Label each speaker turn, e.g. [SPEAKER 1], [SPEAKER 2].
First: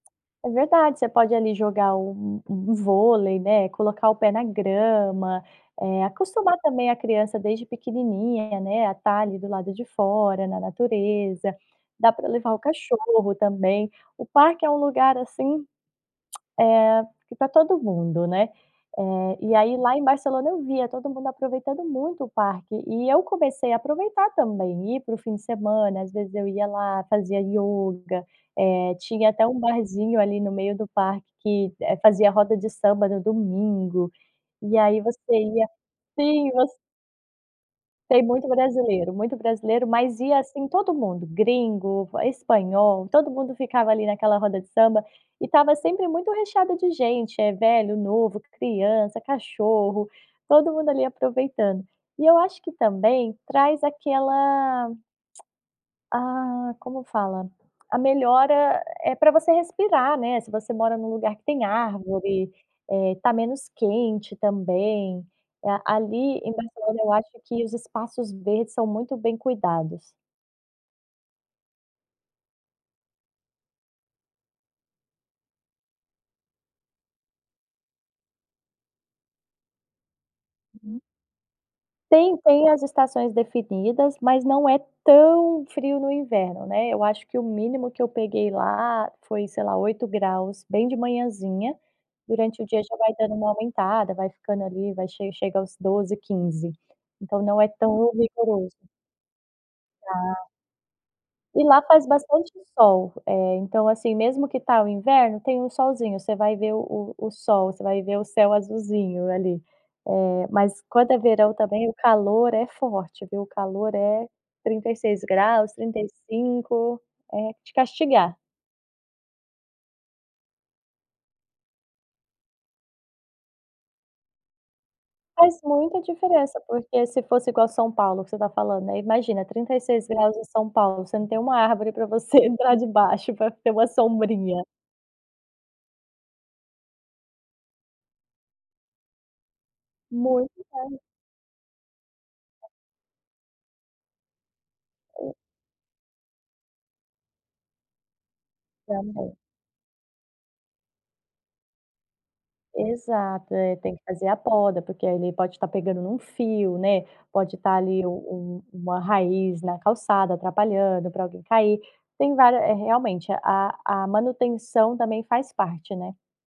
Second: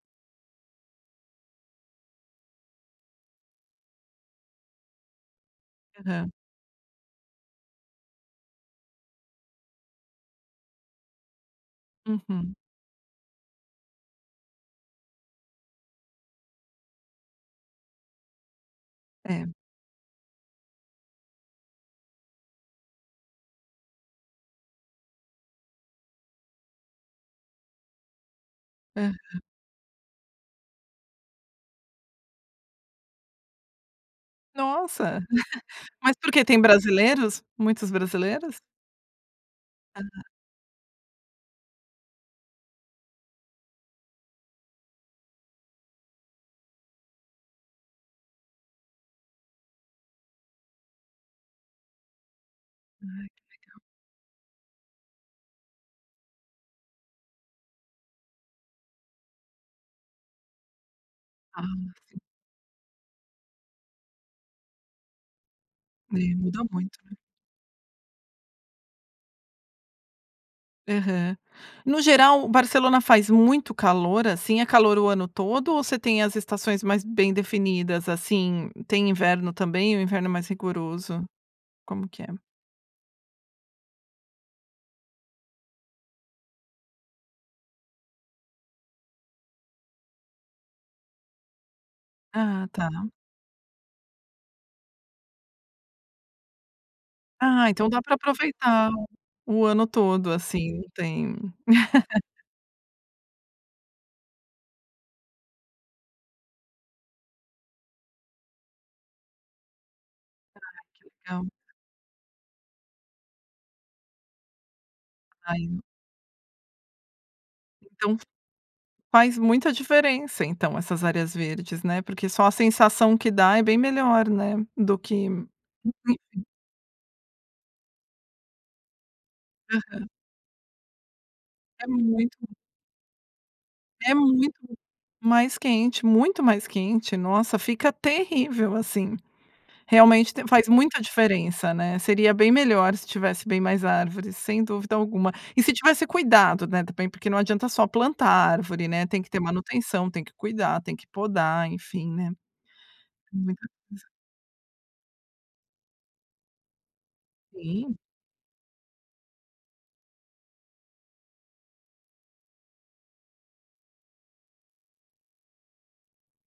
[SPEAKER 1] É verdade, você pode ali jogar um um vôlei, né, colocar o pé na grama, eh,
[SPEAKER 2] Aham.
[SPEAKER 1] acostumar também a criança desde pequenininha, né, a tá ali do lado de fora, na natureza. Dá para levar
[SPEAKER 2] Uhum.
[SPEAKER 1] o cachorro também. O parque é um lugar assim, eh, que tá todo mundo, né? Eh,
[SPEAKER 2] É.
[SPEAKER 1] e aí, lá em Barcelona eu via todo mundo aproveitando muito o parque e eu comecei a aproveitar também, ir pro fim de semana, às vezes eu ia lá, fazia yoga, eh, tinha
[SPEAKER 2] Aham.
[SPEAKER 1] até um barzinho ali no meio do parque que, eh, fazia a roda de samba no domingo. E aí você
[SPEAKER 2] Nossa,
[SPEAKER 1] ia
[SPEAKER 2] mas porque
[SPEAKER 1] sim,
[SPEAKER 2] tem
[SPEAKER 1] você
[SPEAKER 2] brasileiros muitos
[SPEAKER 1] Tem muito
[SPEAKER 2] brasileiros?
[SPEAKER 1] brasileiro, muito brasileiro, mas
[SPEAKER 2] Aham.
[SPEAKER 1] ia assim todo mundo, gringo, va espanhol, todo mundo ficava ali naquela roda de samba e estava sempre muito recheado de gente, é velho, novo, criança, cachorro, todo mundo ali aproveitando. E eu acho que
[SPEAKER 2] Ai
[SPEAKER 1] também
[SPEAKER 2] que legal.
[SPEAKER 1] traz aquela ah, como fala? A melhora, eh, pra você respirar, né. Se você mora em um lugar que
[SPEAKER 2] Ah
[SPEAKER 1] tem
[SPEAKER 2] sim.
[SPEAKER 1] árvore, eh, tá menos quente também, eh,
[SPEAKER 2] E
[SPEAKER 1] ali em
[SPEAKER 2] muda muito,
[SPEAKER 1] Barcelona
[SPEAKER 2] né?
[SPEAKER 1] eu acho que os espaços verdes são muito bem cuidados.
[SPEAKER 2] Aham. No geral, Barcelona faz muito calor, assim, é calor o ano todo ou você tem as estações mais bem definidas, assim, tem inverno também, o inverno é mais
[SPEAKER 1] Uhum.
[SPEAKER 2] rigoroso, como que é?
[SPEAKER 1] Tem, tem as estações definidas, mas não é tão frio no inverno, né. Eu acho que o mínimo que eu peguei lá foi sei lá 8ºC bem de manhãzinha, durante o
[SPEAKER 2] Ah,
[SPEAKER 1] dia
[SPEAKER 2] tá.
[SPEAKER 1] já vai dando uma aumentada, vai ficando ali vai che chega aos 12, 15, então não
[SPEAKER 2] Ah,
[SPEAKER 1] é
[SPEAKER 2] então dá
[SPEAKER 1] tão
[SPEAKER 2] pra
[SPEAKER 1] rigoroso.
[SPEAKER 2] aproveitar o ano todo,
[SPEAKER 1] Dá.
[SPEAKER 2] assim, não tem
[SPEAKER 1] E lá faz bastante sol, eh, então assim, mesmo que tá o inverno, tem um solzinho, você vai ver o o o sol, você vai ver o céu azulzinho ali, eh,
[SPEAKER 2] Ah
[SPEAKER 1] mas
[SPEAKER 2] que
[SPEAKER 1] quando é
[SPEAKER 2] legal.
[SPEAKER 1] verão também o calor é forte viu, o calor é 36ºC,
[SPEAKER 2] Aí
[SPEAKER 1] 35 é de
[SPEAKER 2] Então
[SPEAKER 1] castigar.
[SPEAKER 2] Faz muita diferença, então, essas áreas verdes, né, porque só a sensação que dá é bem melhor, né, do que
[SPEAKER 1] Faz muita
[SPEAKER 2] [unintelligible]
[SPEAKER 1] diferença, porque se fosse igual a São Paulo que você tá falando, aí imagina trinta e seis
[SPEAKER 2] Aham.
[SPEAKER 1] graus em São Paulo, você não tem uma
[SPEAKER 2] É
[SPEAKER 1] árvore pra
[SPEAKER 2] muito
[SPEAKER 1] você
[SPEAKER 2] ruim.
[SPEAKER 1] entrar debaixo pra ter uma
[SPEAKER 2] É muito
[SPEAKER 1] sombrinha.
[SPEAKER 2] mais quente, muito mais quente, nossa, fica terrível assim. Realmente te
[SPEAKER 1] Muito
[SPEAKER 2] faz muita
[SPEAKER 1] mais.
[SPEAKER 2] diferença, né? Seria bem melhor se tivesse bem mais árvores, sem dúvida alguma. E se tivesse cuidado, né, também, porque não adianta só plantar árvore, né? Tem que
[SPEAKER 1] Também.
[SPEAKER 2] ter manutenção, tem que cuidar, tem que podar, enfim, né?
[SPEAKER 1] Exato,
[SPEAKER 2] Muita
[SPEAKER 1] é tem
[SPEAKER 2] coisa.
[SPEAKER 1] que fazer a poda, porque ele pode estar pegando num fio, né? Pode estar
[SPEAKER 2] Sim.
[SPEAKER 1] ali o um uma raiz na calçada atrapalhando pra alguém cair. Tem vária eh realmente a a manutenção também faz parte, né?